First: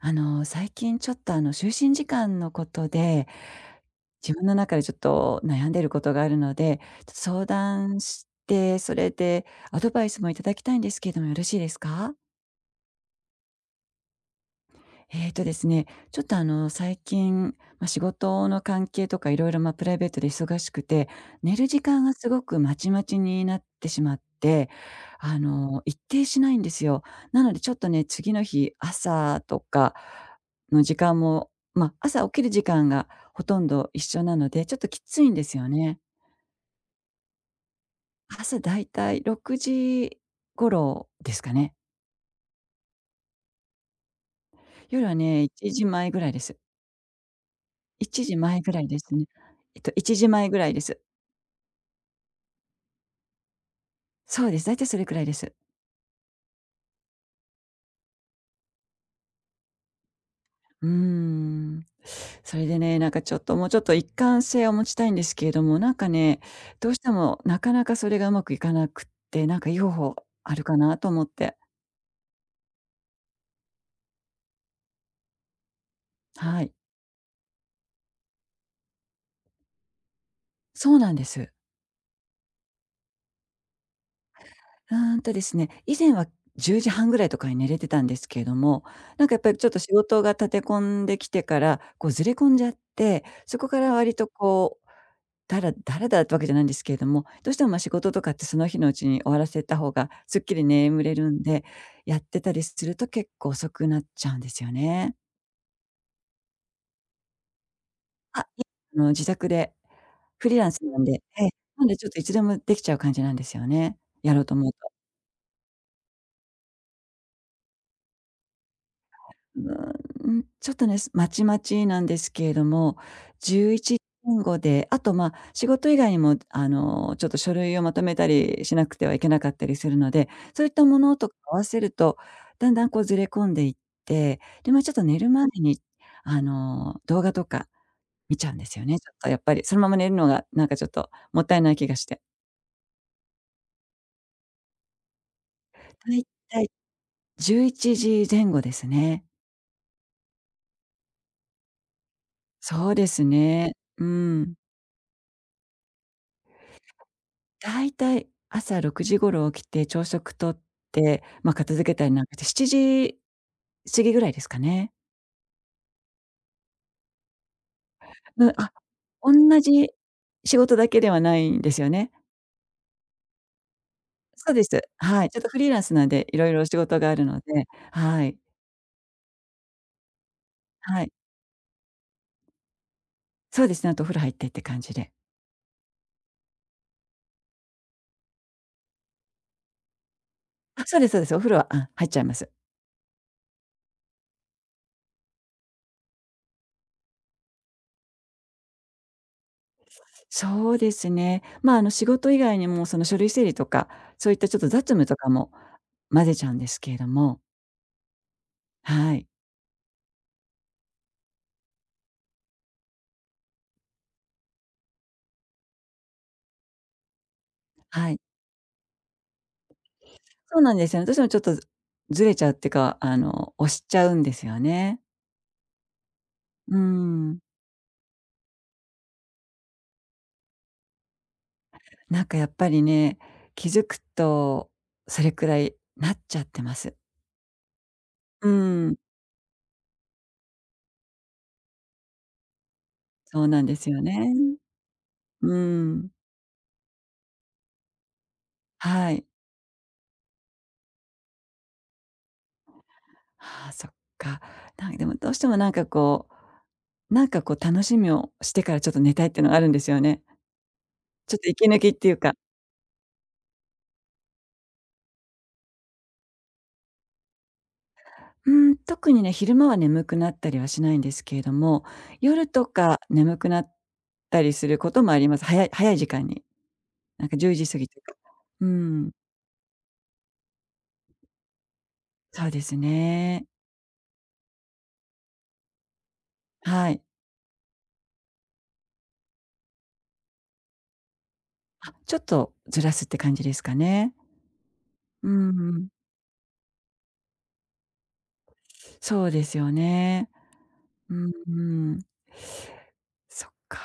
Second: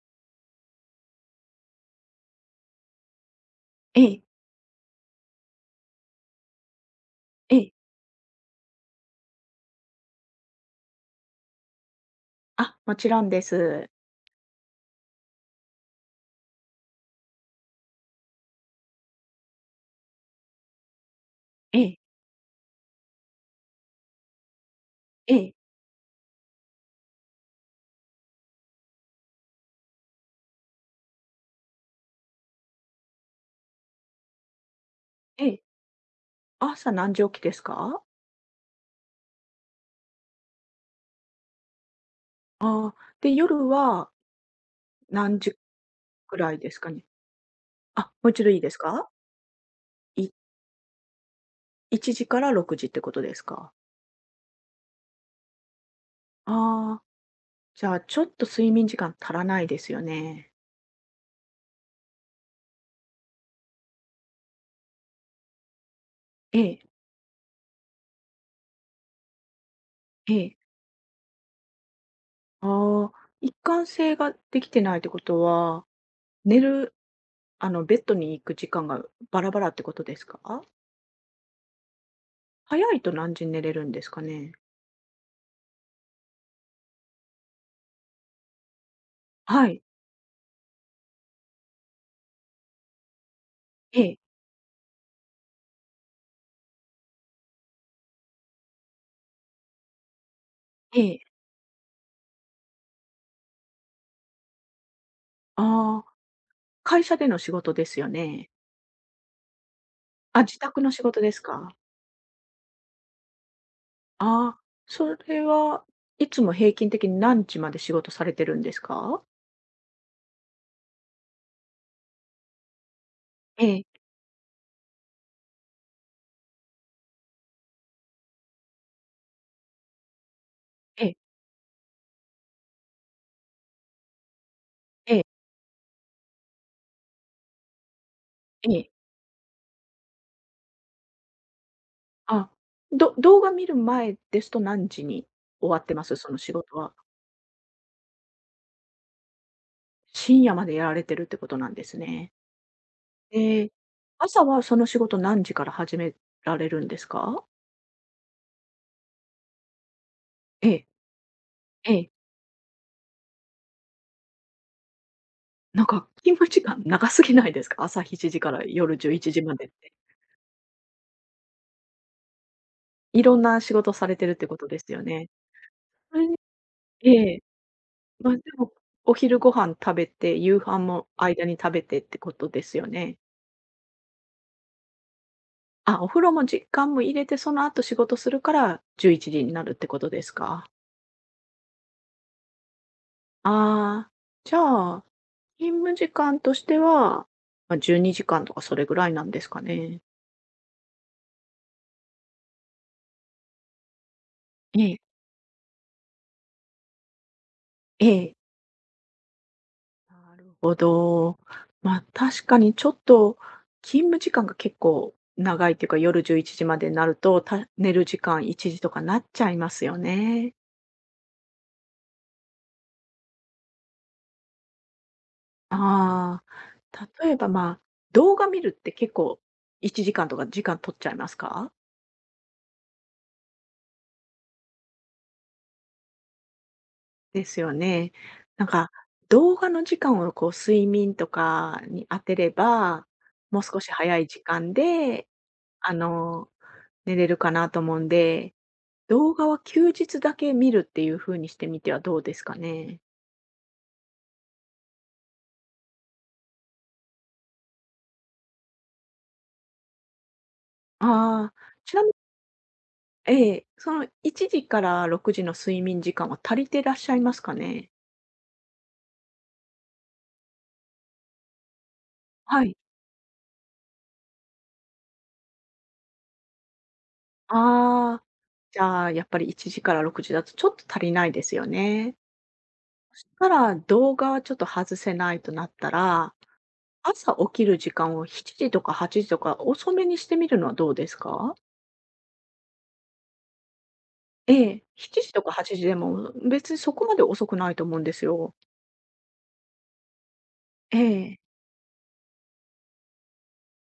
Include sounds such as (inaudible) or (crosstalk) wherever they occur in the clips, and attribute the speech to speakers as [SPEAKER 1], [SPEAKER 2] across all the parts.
[SPEAKER 1] 最近ちょっと就寝時間のことで、
[SPEAKER 2] ええ、
[SPEAKER 1] 自分の中でちょっと悩んでることがあるので、ちょっと相
[SPEAKER 2] ええ。
[SPEAKER 1] 談して、それでアドバイスもいただきたいんですけどもよろしいですか？
[SPEAKER 2] あ、もちろんです。
[SPEAKER 1] えーとですね、ちょっと最近、仕事の関係とかいろいろプライベートで忙しくて、寝る
[SPEAKER 2] え
[SPEAKER 1] 時
[SPEAKER 2] え、
[SPEAKER 1] 間がすごくまちまちになってしまって、
[SPEAKER 2] ええ、
[SPEAKER 1] 一定しないんですよ。なのでちょっとね、次の日、朝とかの時間も、朝起きる時間がほとんど一緒なので、ちょっときついんで
[SPEAKER 2] え
[SPEAKER 1] す
[SPEAKER 2] え。
[SPEAKER 1] よね。
[SPEAKER 2] 朝何時起きですか？
[SPEAKER 1] 朝だいたい6時頃ですかね。
[SPEAKER 2] ああ、で、夜は
[SPEAKER 1] 夜は
[SPEAKER 2] 何
[SPEAKER 1] ね、
[SPEAKER 2] 時
[SPEAKER 1] 1時前ぐらい
[SPEAKER 2] く
[SPEAKER 1] で
[SPEAKER 2] ら
[SPEAKER 1] す。
[SPEAKER 2] いですかね？あ、
[SPEAKER 1] 1
[SPEAKER 2] もう一度
[SPEAKER 1] 時
[SPEAKER 2] いい
[SPEAKER 1] 前
[SPEAKER 2] で
[SPEAKER 1] ぐ
[SPEAKER 2] す
[SPEAKER 1] らいで
[SPEAKER 2] か？
[SPEAKER 1] すね。1
[SPEAKER 2] い
[SPEAKER 1] 時前ぐらいです。
[SPEAKER 2] 1時から6時ってことですか？
[SPEAKER 1] そうです。大体それくらいです。
[SPEAKER 2] ああ、じゃあ、ちょっと睡眠時間足らないですよね。
[SPEAKER 1] うーん。それでね、なんかちょっともうちょっと一貫性を持ちたいんですけれども、なんかね、
[SPEAKER 2] ええ、
[SPEAKER 1] どうしてもなかなかそれがうまくいかなくって、なんかいい方法
[SPEAKER 2] え
[SPEAKER 1] あ
[SPEAKER 2] え。
[SPEAKER 1] るかなと思って。
[SPEAKER 2] ああ、一貫性ができてないってことは、寝
[SPEAKER 1] はい。
[SPEAKER 2] る、あの、ベッドに行く時間がバラバラってことですか？
[SPEAKER 1] そうなんです。
[SPEAKER 2] 早いと何時に寝れるんですかね？
[SPEAKER 1] 以前は10時半ぐらいとかに寝れてたんですけれども、なんかやっぱりち
[SPEAKER 2] は
[SPEAKER 1] ょっと
[SPEAKER 2] い。
[SPEAKER 1] 仕事が立て込んできてから、こうずれ込んじゃって、そこから
[SPEAKER 2] え
[SPEAKER 1] 割
[SPEAKER 2] え、
[SPEAKER 1] とこうだらだらだらってわけじゃないんですけれども、どうしても、仕事とかってその日のうちに終わらせた方がすっきり
[SPEAKER 2] え
[SPEAKER 1] 眠れ
[SPEAKER 2] え。
[SPEAKER 1] るんで、やってたりすると結構遅くなっちゃうんですよね。
[SPEAKER 2] ああ、会社での仕事ですよ
[SPEAKER 1] あ、
[SPEAKER 2] ね。
[SPEAKER 1] 自宅で
[SPEAKER 2] あ、
[SPEAKER 1] フリ
[SPEAKER 2] 自
[SPEAKER 1] ーラン
[SPEAKER 2] 宅
[SPEAKER 1] ス
[SPEAKER 2] の
[SPEAKER 1] な
[SPEAKER 2] 仕
[SPEAKER 1] ん
[SPEAKER 2] 事
[SPEAKER 1] で
[SPEAKER 2] ですか？
[SPEAKER 1] なんでちょっといつでもできちゃう感じなんですよね。やろうと
[SPEAKER 2] ああ、
[SPEAKER 1] 思うと
[SPEAKER 2] それはいつも平均的に何時まで仕事されてるんですか？
[SPEAKER 1] うちょっとね、まちまちなんですけれども、
[SPEAKER 2] え
[SPEAKER 1] 11
[SPEAKER 2] え、
[SPEAKER 1] 前後で、あと、仕事以外にも、ちょっと書類をまとめたりしなくてはいけなかったりするので、そういったも
[SPEAKER 2] ええ、
[SPEAKER 1] のとか合わせると、だんだんこうずれ込んでいって、で、ちょっと
[SPEAKER 2] え
[SPEAKER 1] 寝
[SPEAKER 2] え、
[SPEAKER 1] る前に、動画とか見ちゃうんで
[SPEAKER 2] え
[SPEAKER 1] すよ
[SPEAKER 2] え。
[SPEAKER 1] ね。ちょっとやっぱりそのまま寝るのが、なんかちょっともったいない気がして。
[SPEAKER 2] あ、動画見る前ですと何時に終わってま
[SPEAKER 1] だ
[SPEAKER 2] す？
[SPEAKER 1] い
[SPEAKER 2] その仕
[SPEAKER 1] たい
[SPEAKER 2] 事は。
[SPEAKER 1] 11時前後ですね。
[SPEAKER 2] 深夜までやられてるってことなんですね。
[SPEAKER 1] そうです
[SPEAKER 2] ええ、
[SPEAKER 1] ね。うー
[SPEAKER 2] 朝
[SPEAKER 1] ん。
[SPEAKER 2] はその仕事何時から始められるんですか？
[SPEAKER 1] だいたい朝6時頃起きて朝食とっ
[SPEAKER 2] ええ、
[SPEAKER 1] て、片付
[SPEAKER 2] え
[SPEAKER 1] けたり
[SPEAKER 2] え。
[SPEAKER 1] なんかして7時過ぎぐらいですかね。
[SPEAKER 2] なんか勤務時間長すぎないですか？朝7時
[SPEAKER 1] う
[SPEAKER 2] か
[SPEAKER 1] ん、
[SPEAKER 2] ら
[SPEAKER 1] あ、
[SPEAKER 2] 夜11
[SPEAKER 1] お
[SPEAKER 2] 時
[SPEAKER 1] ん
[SPEAKER 2] ま
[SPEAKER 1] な
[SPEAKER 2] でっ
[SPEAKER 1] じ
[SPEAKER 2] て。
[SPEAKER 1] 仕事だけではないんですよね。
[SPEAKER 2] いろんな仕事されてるって
[SPEAKER 1] そう
[SPEAKER 2] こ
[SPEAKER 1] で
[SPEAKER 2] と
[SPEAKER 1] す。
[SPEAKER 2] ですよ
[SPEAKER 1] は
[SPEAKER 2] ね。
[SPEAKER 1] い。ちょっとフリーランスなん
[SPEAKER 2] そ
[SPEAKER 1] で、
[SPEAKER 2] れに
[SPEAKER 1] 色々仕事が
[SPEAKER 2] え
[SPEAKER 1] あるの
[SPEAKER 2] え、
[SPEAKER 1] で、は
[SPEAKER 2] まあ、
[SPEAKER 1] い。
[SPEAKER 2] でも、お昼ご飯食べて、夕飯
[SPEAKER 1] は
[SPEAKER 2] も
[SPEAKER 1] い。
[SPEAKER 2] 間に食べてってことですよね。
[SPEAKER 1] そうですね、あとお風呂入ってって感じで。
[SPEAKER 2] あ、お風呂も時間も入れて、その後仕事するから11時になるってことですか？
[SPEAKER 1] あ、そうですそうです。お風呂は、入っちゃいます。
[SPEAKER 2] ああ、じゃあ、勤務時間としては、まあ、12時間とかそれぐらいなんですかね？
[SPEAKER 1] そうですね。仕事以外にもその書類整理とか、そういったちょっと雑
[SPEAKER 2] ええ、
[SPEAKER 1] 務とかも混ぜちゃうんですけれども、
[SPEAKER 2] ええ。
[SPEAKER 1] はい。
[SPEAKER 2] なるほど。まあ、確かにちょっと勤務時間が結構長いというか、夜11時までになると、寝る
[SPEAKER 1] は
[SPEAKER 2] 時
[SPEAKER 1] い。
[SPEAKER 2] 間1時とかなっちゃいますよね。
[SPEAKER 1] そうなんですよね。私もちょっとずれちゃうっていうか、押しちゃうんですよね。
[SPEAKER 2] あ
[SPEAKER 1] う
[SPEAKER 2] あ、例え
[SPEAKER 1] ん。
[SPEAKER 2] ば、まあ、動画見るって結構1時間とか時間取っちゃいますか？
[SPEAKER 1] なんかやっぱりね、気づくとそれくらいなっちゃってます。
[SPEAKER 2] ですよね。
[SPEAKER 1] う
[SPEAKER 2] なんか、
[SPEAKER 1] ん、
[SPEAKER 2] 動画の時間をこう睡眠とかに当てれば、
[SPEAKER 1] そう
[SPEAKER 2] もう
[SPEAKER 1] なんで
[SPEAKER 2] 少し
[SPEAKER 1] すよ
[SPEAKER 2] 早い
[SPEAKER 1] ね。
[SPEAKER 2] 時間で、
[SPEAKER 1] う
[SPEAKER 2] あ
[SPEAKER 1] ん、
[SPEAKER 2] の、寝れるかなと思うんで
[SPEAKER 1] はい。
[SPEAKER 2] 動画は休日だけ見るっていう風にしてみてはどうですかね。
[SPEAKER 1] ああ、そっか。なんかでもどうしてもなんかこう楽しみをしてからちょっと寝たいっていうのがあるんですよね。ちょっと
[SPEAKER 2] ああ、
[SPEAKER 1] 息抜き
[SPEAKER 2] ち
[SPEAKER 1] っ
[SPEAKER 2] なみ
[SPEAKER 1] てい
[SPEAKER 2] に
[SPEAKER 1] うか。
[SPEAKER 2] ええ、その1時から6時の睡眠時間は足りてらっしゃいますかね？
[SPEAKER 1] うーん、特にね、昼間は眠くなったりはしないんですけれども、夜
[SPEAKER 2] は
[SPEAKER 1] と
[SPEAKER 2] い。
[SPEAKER 1] か眠くなったりすることもあります。早い早い時間に。なんか10時過ぎとか。
[SPEAKER 2] ああ、
[SPEAKER 1] う
[SPEAKER 2] じゃあ、
[SPEAKER 1] ん、
[SPEAKER 2] やっぱり1時から6時だとちょっと足りないですよね。
[SPEAKER 1] そうです
[SPEAKER 2] そし
[SPEAKER 1] ね。
[SPEAKER 2] たら動画はちょっと外せないとなったら、
[SPEAKER 1] はい。
[SPEAKER 2] 朝起きる時間を7時とか8時とか遅めにしてみるのはどうですか？
[SPEAKER 1] あ、ちょっとずらすって感じですかね。
[SPEAKER 2] ええ、7
[SPEAKER 1] う
[SPEAKER 2] 時と
[SPEAKER 1] ん
[SPEAKER 2] か
[SPEAKER 1] う
[SPEAKER 2] 8時
[SPEAKER 1] ん。
[SPEAKER 2] でも別にそこまで遅くないと思うんですよ。
[SPEAKER 1] そうですよね。
[SPEAKER 2] え
[SPEAKER 1] うん
[SPEAKER 2] え。
[SPEAKER 1] うん。そっか、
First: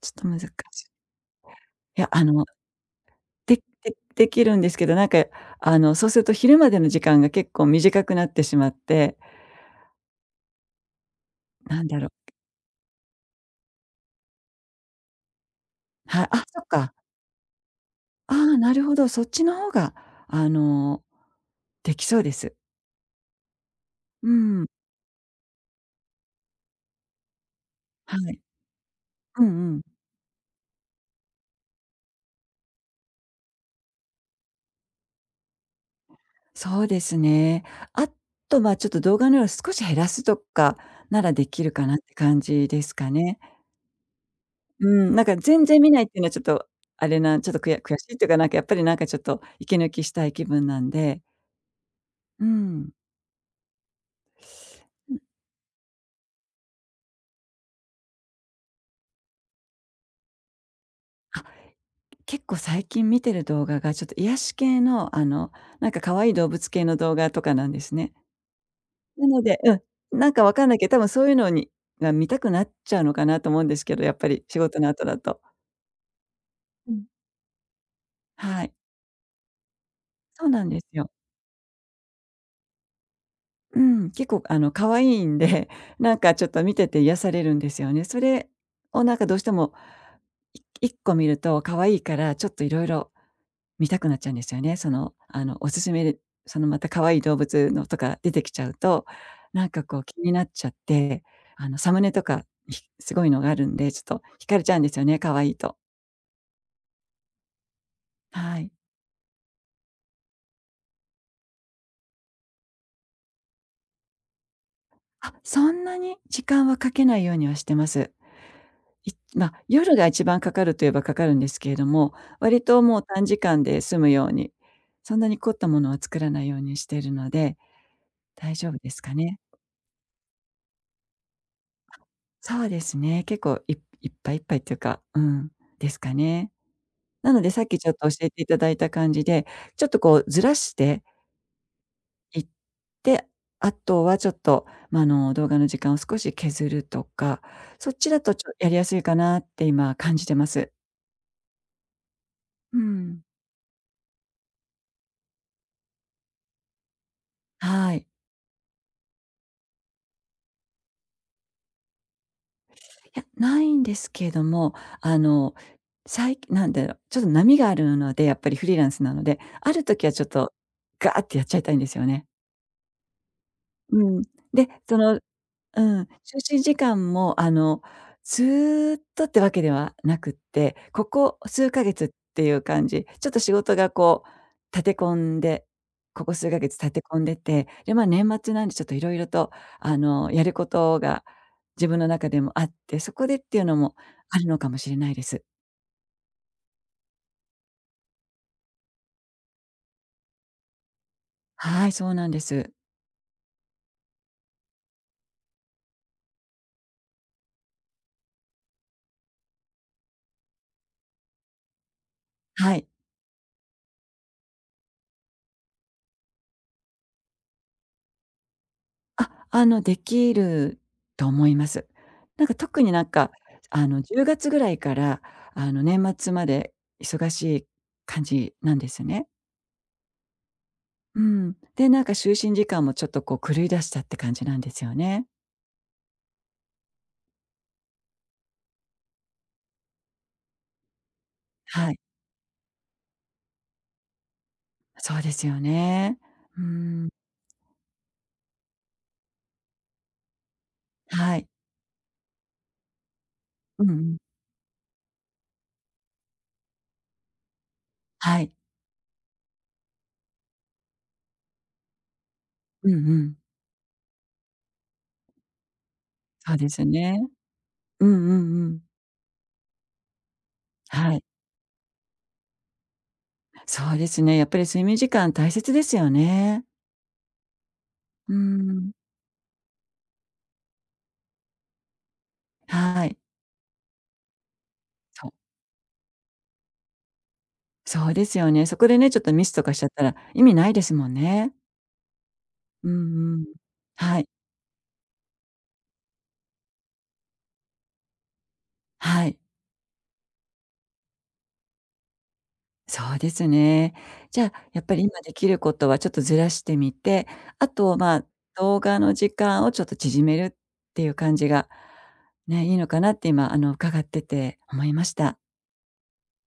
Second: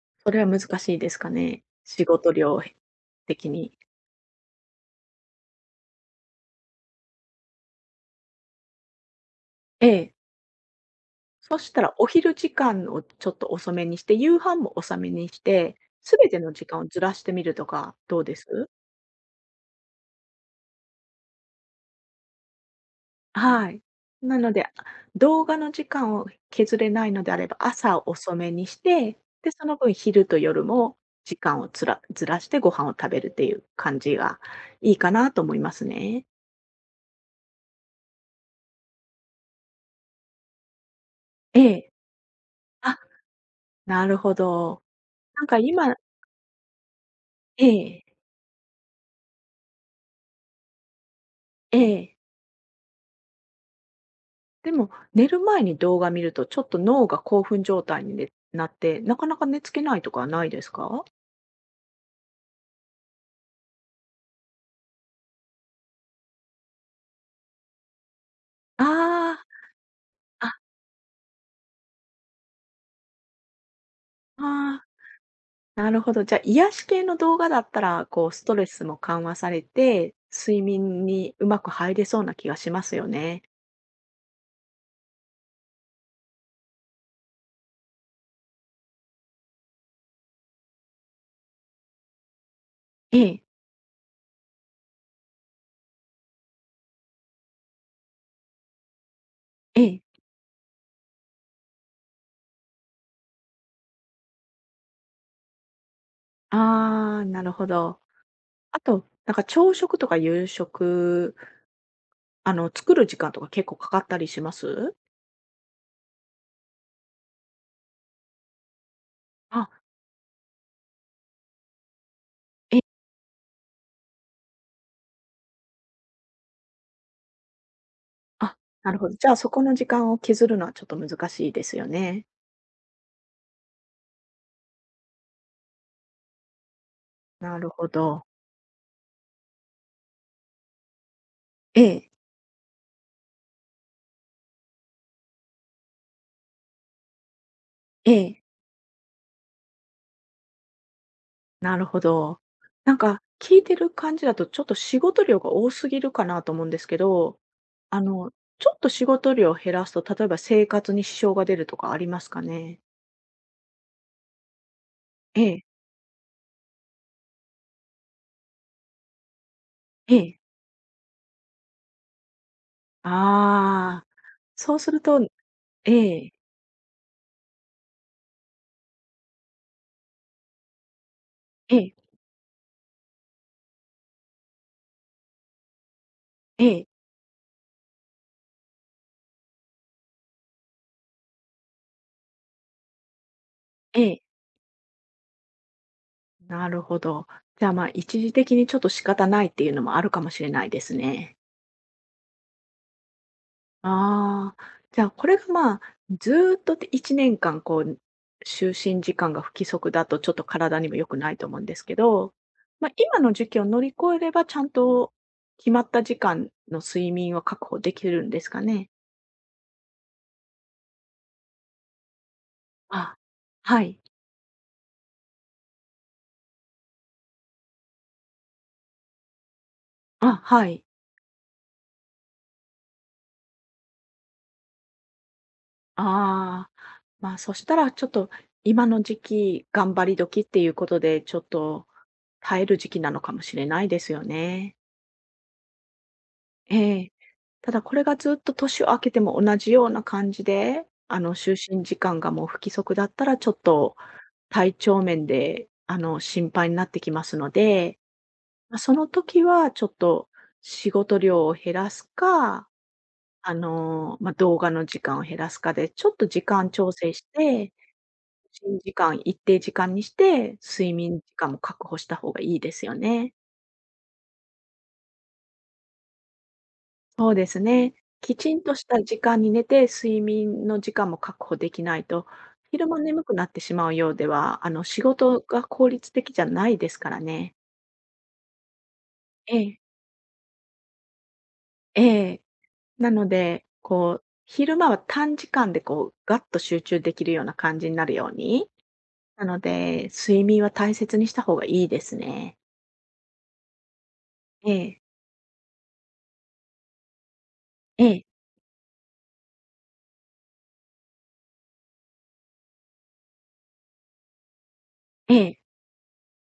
[SPEAKER 1] ちょっと
[SPEAKER 2] そ
[SPEAKER 1] 難
[SPEAKER 2] れ
[SPEAKER 1] し
[SPEAKER 2] は難しい
[SPEAKER 1] い。
[SPEAKER 2] ですかね。
[SPEAKER 1] い
[SPEAKER 2] 仕
[SPEAKER 1] や、
[SPEAKER 2] 事量的
[SPEAKER 1] で
[SPEAKER 2] に。
[SPEAKER 1] できるんですけど、なんか、そうすると昼までの時間が結構短くなってしまって、
[SPEAKER 2] ええ。そした
[SPEAKER 1] なん
[SPEAKER 2] ら
[SPEAKER 1] だ
[SPEAKER 2] お
[SPEAKER 1] ろう。
[SPEAKER 2] 昼時間をちょっと遅めにして、夕飯も遅めにして、す
[SPEAKER 1] は
[SPEAKER 2] べ
[SPEAKER 1] い、
[SPEAKER 2] て
[SPEAKER 1] あ、
[SPEAKER 2] の
[SPEAKER 1] そ
[SPEAKER 2] 時
[SPEAKER 1] っ
[SPEAKER 2] 間を
[SPEAKER 1] か。
[SPEAKER 2] ずらしてみるとかどうで
[SPEAKER 1] ああ、
[SPEAKER 2] す？
[SPEAKER 1] なるほど、そっちの方が、あの、できそうです。
[SPEAKER 2] はい。
[SPEAKER 1] う
[SPEAKER 2] なので、
[SPEAKER 1] ん、
[SPEAKER 2] あ、動画の時間を削れないのであれば、朝を
[SPEAKER 1] は
[SPEAKER 2] 遅
[SPEAKER 1] い。
[SPEAKER 2] めにして、
[SPEAKER 1] う
[SPEAKER 2] で、そ
[SPEAKER 1] んう
[SPEAKER 2] の
[SPEAKER 1] ん。
[SPEAKER 2] 分昼と夜も時間をずらしてご飯を食べるっていう感じがいいかなと思いますね。
[SPEAKER 1] そうですね。あと、ちょっと動画の量少し減らすとかならでき
[SPEAKER 2] え
[SPEAKER 1] るか
[SPEAKER 2] え。
[SPEAKER 1] なって感じです
[SPEAKER 2] あ、
[SPEAKER 1] かね。
[SPEAKER 2] なるほど。
[SPEAKER 1] うん、なんか
[SPEAKER 2] なんか
[SPEAKER 1] 全然見
[SPEAKER 2] 今
[SPEAKER 1] ないっていうのはちょっと、あれな、ちょっと
[SPEAKER 2] え
[SPEAKER 1] 悔
[SPEAKER 2] え、
[SPEAKER 1] しいっていうか、なんかやっぱりなんかちょっと息抜きしたい気分なんで、
[SPEAKER 2] ええ。
[SPEAKER 1] うん。
[SPEAKER 2] でも、
[SPEAKER 1] うん、
[SPEAKER 2] 寝る前に動画見ると、ちょっと脳が興奮状態になって、なかなか寝つけないとかはないですか？
[SPEAKER 1] あ、結構最近見てる動画がちょっと癒し系の、なんか可愛い動物系の動画とかなんですね。な
[SPEAKER 2] あ
[SPEAKER 1] のでなんか
[SPEAKER 2] あ、
[SPEAKER 1] わ
[SPEAKER 2] あ、
[SPEAKER 1] かんないけど、多分そういうのが見たくなっちゃうのかなと思うんですけど、やっぱり仕事
[SPEAKER 2] あ
[SPEAKER 1] の後だと。
[SPEAKER 2] あ、なるほど。じゃあ、癒し系の動画だったら、こうスト
[SPEAKER 1] は
[SPEAKER 2] レ
[SPEAKER 1] い。
[SPEAKER 2] スも緩和されて、
[SPEAKER 1] そう
[SPEAKER 2] 睡
[SPEAKER 1] なんです
[SPEAKER 2] 眠
[SPEAKER 1] よ。
[SPEAKER 2] にうまく入れそうな気がしますよね。
[SPEAKER 1] うん、結構可愛いんで、(laughs) なんかちょっと見てて癒されるんですよね。それをなんかどうしても、1個見ると可愛いから、ちょっといろいろ
[SPEAKER 2] ええ、
[SPEAKER 1] 見たくなっちゃうんですよね。その、おすすめで、そのまた可愛い動物のとか出てきちゃうと、なん
[SPEAKER 2] え
[SPEAKER 1] かこう
[SPEAKER 2] え。
[SPEAKER 1] 気になっちゃって、あのサムネとか、すごいのがあるんで、ちょっと惹かれちゃうんですよね、可愛いと。
[SPEAKER 2] ああ、なるほど。
[SPEAKER 1] はい。
[SPEAKER 2] あと、なんか朝食とか夕食、あの、作る時間とか結構かかったりします？
[SPEAKER 1] あ、そんなに時間はかけないようにはしてます。いまあ、
[SPEAKER 2] あ、
[SPEAKER 1] 夜が一番かかるといえばかかるんですけれども、割
[SPEAKER 2] え
[SPEAKER 1] と
[SPEAKER 2] え、
[SPEAKER 1] もう短時間で済むように、そんなに凝ったものは作らないようにしているので、大
[SPEAKER 2] あ、
[SPEAKER 1] 丈夫で
[SPEAKER 2] なる
[SPEAKER 1] す
[SPEAKER 2] ほ
[SPEAKER 1] か
[SPEAKER 2] ど。じゃあ、
[SPEAKER 1] ね。
[SPEAKER 2] そこの時間を削るのはちょっと難しいですよね。
[SPEAKER 1] そうですね、結構いっぱいいっぱいっていうか、うん、ですかね。なので
[SPEAKER 2] な
[SPEAKER 1] さっ
[SPEAKER 2] る
[SPEAKER 1] き
[SPEAKER 2] ほ
[SPEAKER 1] ちょっと教
[SPEAKER 2] ど。
[SPEAKER 1] えていただいた感じで、ちょっとこうずらして
[SPEAKER 2] ええ、
[SPEAKER 1] 行って、あとはちょっと、動画の時間を少し削るとか、そっち
[SPEAKER 2] え
[SPEAKER 1] だと
[SPEAKER 2] え、
[SPEAKER 1] やりやすいかなって今感じてます。
[SPEAKER 2] なるほど。
[SPEAKER 1] う
[SPEAKER 2] なんか
[SPEAKER 1] ん。
[SPEAKER 2] 聞いてる感じだと、ちょっと仕事量が多すぎるかなと思うんですけど、
[SPEAKER 1] は
[SPEAKER 2] あ
[SPEAKER 1] い。
[SPEAKER 2] の、ちょっと仕事量を減らすと、例えば生活に支障が出るとかありますかね？
[SPEAKER 1] いや、ないんですけれども、あ
[SPEAKER 2] え
[SPEAKER 1] の、
[SPEAKER 2] え、
[SPEAKER 1] 最近なんだろう、ちょっと波があるので、やっぱりフリーランスなので、ある時は
[SPEAKER 2] え
[SPEAKER 1] ちょっ
[SPEAKER 2] え。
[SPEAKER 1] とガーってやっちゃいたいんですよね。
[SPEAKER 2] あ
[SPEAKER 1] う
[SPEAKER 2] あ、
[SPEAKER 1] ん。で、
[SPEAKER 2] そうすると
[SPEAKER 1] うん、就
[SPEAKER 2] ええ、
[SPEAKER 1] 寝時間もずーっとってわけではなくって、ここ数
[SPEAKER 2] え
[SPEAKER 1] ヶ
[SPEAKER 2] え、
[SPEAKER 1] 月っていう感じ。ちょっと仕事がこう立て込んで、ここ数ヶ
[SPEAKER 2] え
[SPEAKER 1] 月
[SPEAKER 2] え、
[SPEAKER 1] 立て込んでて、で、年末なんでちょっといろいろとやることが自分の中でもあって、そこでっていうのも
[SPEAKER 2] ええ、
[SPEAKER 1] あるのかもしれないです。
[SPEAKER 2] なるほど。じゃあ、まあ、一時的にちょっと仕方ないっていうのもあるかもしれないですね。
[SPEAKER 1] はい、そうなんです。
[SPEAKER 2] ああ、じゃあこれがまあ、ずーっとで1年間こう、就寝時間が不規則だとちょっと体にも良くないと思うんですけど、
[SPEAKER 1] はい。
[SPEAKER 2] ま、今の時期を乗り越えれば、ちゃんと決まった時間の睡眠を確保できるんですかね？
[SPEAKER 1] あ、できると思います。なんか特になん
[SPEAKER 2] あ、
[SPEAKER 1] か、
[SPEAKER 2] はい。
[SPEAKER 1] 10月ぐらいから、年末まで忙しい感じなんですね。
[SPEAKER 2] あ、はい。
[SPEAKER 1] うん。で、なんか就寝時間もちょっとこう狂い出したって感じなんですよね。
[SPEAKER 2] ああ、ま、そしたらちょっと今の時期、頑張り時っていうことで、ちょっと
[SPEAKER 1] はい。
[SPEAKER 2] 耐える時期なのかもしれないですよね。
[SPEAKER 1] そうですよね。うー
[SPEAKER 2] え
[SPEAKER 1] ん。
[SPEAKER 2] え。ただこれがずっと年を明けても同じような感じで、あの、
[SPEAKER 1] はい。
[SPEAKER 2] 就寝時間がもう不規則だったら、ちょっ
[SPEAKER 1] うんう
[SPEAKER 2] と
[SPEAKER 1] ん。
[SPEAKER 2] 体調面で、あの、心配になってきますので、
[SPEAKER 1] はい。
[SPEAKER 2] ま、その時はちょっと仕事量を減らすか、
[SPEAKER 1] うんうん。
[SPEAKER 2] あの、ま、動画の時間を減らすかで、ちょっと時
[SPEAKER 1] そうで
[SPEAKER 2] 間
[SPEAKER 1] す
[SPEAKER 2] 調整
[SPEAKER 1] ね。
[SPEAKER 2] して、
[SPEAKER 1] うんうんう
[SPEAKER 2] 寝
[SPEAKER 1] ん。
[SPEAKER 2] 時間、一定時間にして、睡
[SPEAKER 1] は
[SPEAKER 2] 眠
[SPEAKER 1] い。
[SPEAKER 2] 時間も確保した方がいいですよね。
[SPEAKER 1] そうですね。やっぱり睡眠時間大切ですよね。
[SPEAKER 2] そうですね。
[SPEAKER 1] うー
[SPEAKER 2] きちんとし
[SPEAKER 1] ん。
[SPEAKER 2] た時間に寝て、睡眠の時間も確保できないと、昼間
[SPEAKER 1] はい。
[SPEAKER 2] 眠くなってしまうようでは、あの、仕
[SPEAKER 1] そう。
[SPEAKER 2] 事が効率的じゃないですからね。
[SPEAKER 1] そうですよね。そこでね、ちょっとミス
[SPEAKER 2] え
[SPEAKER 1] とか
[SPEAKER 2] え、
[SPEAKER 1] しちゃったら意味ないですもんね。
[SPEAKER 2] ええ。
[SPEAKER 1] う
[SPEAKER 2] なの
[SPEAKER 1] んうん。
[SPEAKER 2] で、こ
[SPEAKER 1] は
[SPEAKER 2] う、
[SPEAKER 1] い、
[SPEAKER 2] 昼間は短時間でこう、ガッと集中できるような感じになるように、
[SPEAKER 1] はい。
[SPEAKER 2] なので、睡眠は大切にした方がいいですね。
[SPEAKER 1] そうですね。じゃあ、
[SPEAKER 2] え
[SPEAKER 1] やっぱ
[SPEAKER 2] え、
[SPEAKER 1] り今できることはちょっとずらしてみて、あと、
[SPEAKER 2] ええ、
[SPEAKER 1] 動画の時間をちょっと縮めるっていう感じが、ね、いいのかなって今、伺ってて思いまし
[SPEAKER 2] え
[SPEAKER 1] た。
[SPEAKER 2] え。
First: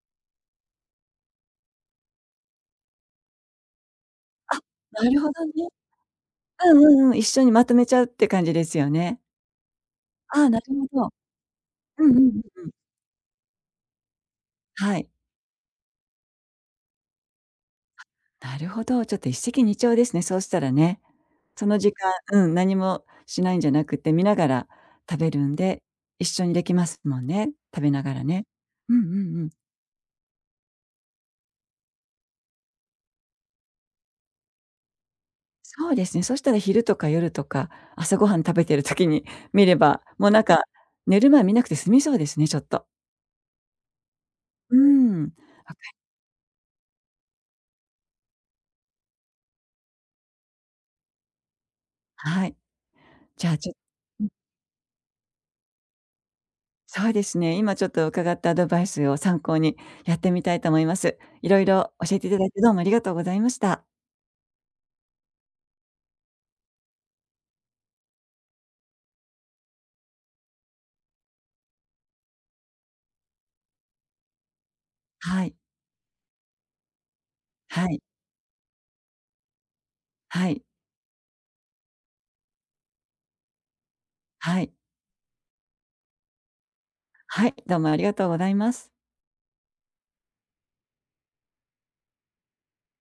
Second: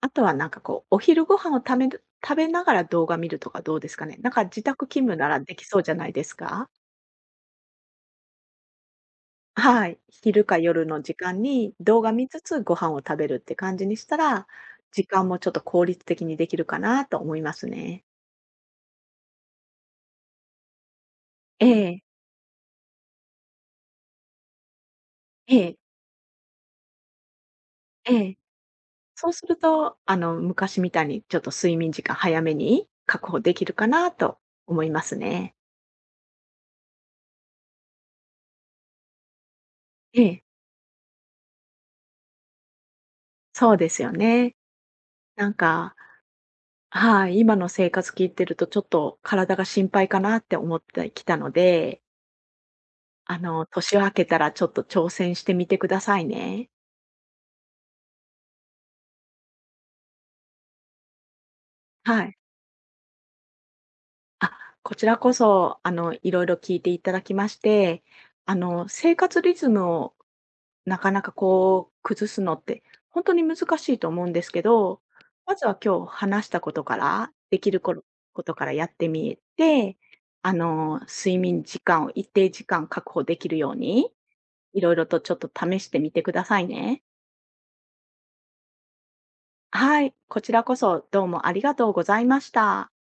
[SPEAKER 2] あとはなんかこう、お昼ご飯をためる食べながら動画見るとかどうですかね。なんか
[SPEAKER 1] あ、
[SPEAKER 2] 自宅勤
[SPEAKER 1] な
[SPEAKER 2] 務
[SPEAKER 1] る
[SPEAKER 2] な
[SPEAKER 1] ほ
[SPEAKER 2] ら
[SPEAKER 1] どね。
[SPEAKER 2] できそうじゃないですか？
[SPEAKER 1] うんうんうん。一緒にまとめちゃうって感じですよね。
[SPEAKER 2] はい、
[SPEAKER 1] あ
[SPEAKER 2] 昼
[SPEAKER 1] あ、
[SPEAKER 2] か
[SPEAKER 1] なる
[SPEAKER 2] 夜の
[SPEAKER 1] ほど。
[SPEAKER 2] 時間に動
[SPEAKER 1] う
[SPEAKER 2] 画
[SPEAKER 1] んうん
[SPEAKER 2] 見つつ
[SPEAKER 1] うんうん。
[SPEAKER 2] ご飯を食べるって感じにしたら、
[SPEAKER 1] は
[SPEAKER 2] 時
[SPEAKER 1] い。
[SPEAKER 2] 間もちょっと効率的にできるかなと思いますね。
[SPEAKER 1] なるほど。ちょっと一石二鳥ですね、そうしたらね。そ
[SPEAKER 2] え
[SPEAKER 1] の時
[SPEAKER 2] え、
[SPEAKER 1] 間うん、何もしないんじゃなくて、見ながら食べるん
[SPEAKER 2] ええ、
[SPEAKER 1] で、一緒にできますもんね、食べなが
[SPEAKER 2] え
[SPEAKER 1] ら
[SPEAKER 2] え。
[SPEAKER 1] ね。うんうん
[SPEAKER 2] そう
[SPEAKER 1] う
[SPEAKER 2] す
[SPEAKER 1] ん。
[SPEAKER 2] ると、あの、昔みたいにちょっと睡眠時間早めに確保できるかなと思いますね。
[SPEAKER 1] そうですね、そしたら昼とか夜とか、朝ごはん食べてる時に (laughs) 見れば、
[SPEAKER 2] え
[SPEAKER 1] もうな
[SPEAKER 2] え、
[SPEAKER 1] んか、寝る前見なくて済みそうですね、ちょっと。
[SPEAKER 2] そうですよね。
[SPEAKER 1] うん。わ
[SPEAKER 2] なん
[SPEAKER 1] か
[SPEAKER 2] か、
[SPEAKER 1] り
[SPEAKER 2] はい、今の生活聞いてるとちょっと体が心配かなって思ってきたので、
[SPEAKER 1] はい。
[SPEAKER 2] あ
[SPEAKER 1] じゃあ、
[SPEAKER 2] の、
[SPEAKER 1] ちょっと
[SPEAKER 2] 年を明
[SPEAKER 1] う
[SPEAKER 2] け
[SPEAKER 1] ん、
[SPEAKER 2] たらちょっと挑戦してみてくださいね。
[SPEAKER 1] そうですね、今ちょっと伺ったアドバイスを参考にやってみたいと思います。いろいろ教え
[SPEAKER 2] は
[SPEAKER 1] てい
[SPEAKER 2] い。
[SPEAKER 1] ただいてどうもありがとうございました。
[SPEAKER 2] あ、こちらこそ、あの、いろいろ聞いていただきまして、あの、生活リズムをなかなかこう、崩すのって、本当に難しいと思うんですけど、
[SPEAKER 1] は
[SPEAKER 2] ま
[SPEAKER 1] い。
[SPEAKER 2] ずは今日話したことから、できる
[SPEAKER 1] は
[SPEAKER 2] こ
[SPEAKER 1] い。
[SPEAKER 2] ろことからやってみて、
[SPEAKER 1] は
[SPEAKER 2] あ
[SPEAKER 1] い。
[SPEAKER 2] の、睡眠時間を一定時間確保できるように、
[SPEAKER 1] はい。
[SPEAKER 2] いろいろとちょっと試してみてくださいね。
[SPEAKER 1] はい、どうもありがとうございます。
[SPEAKER 2] はい、こちらこそどうもありがとうございました。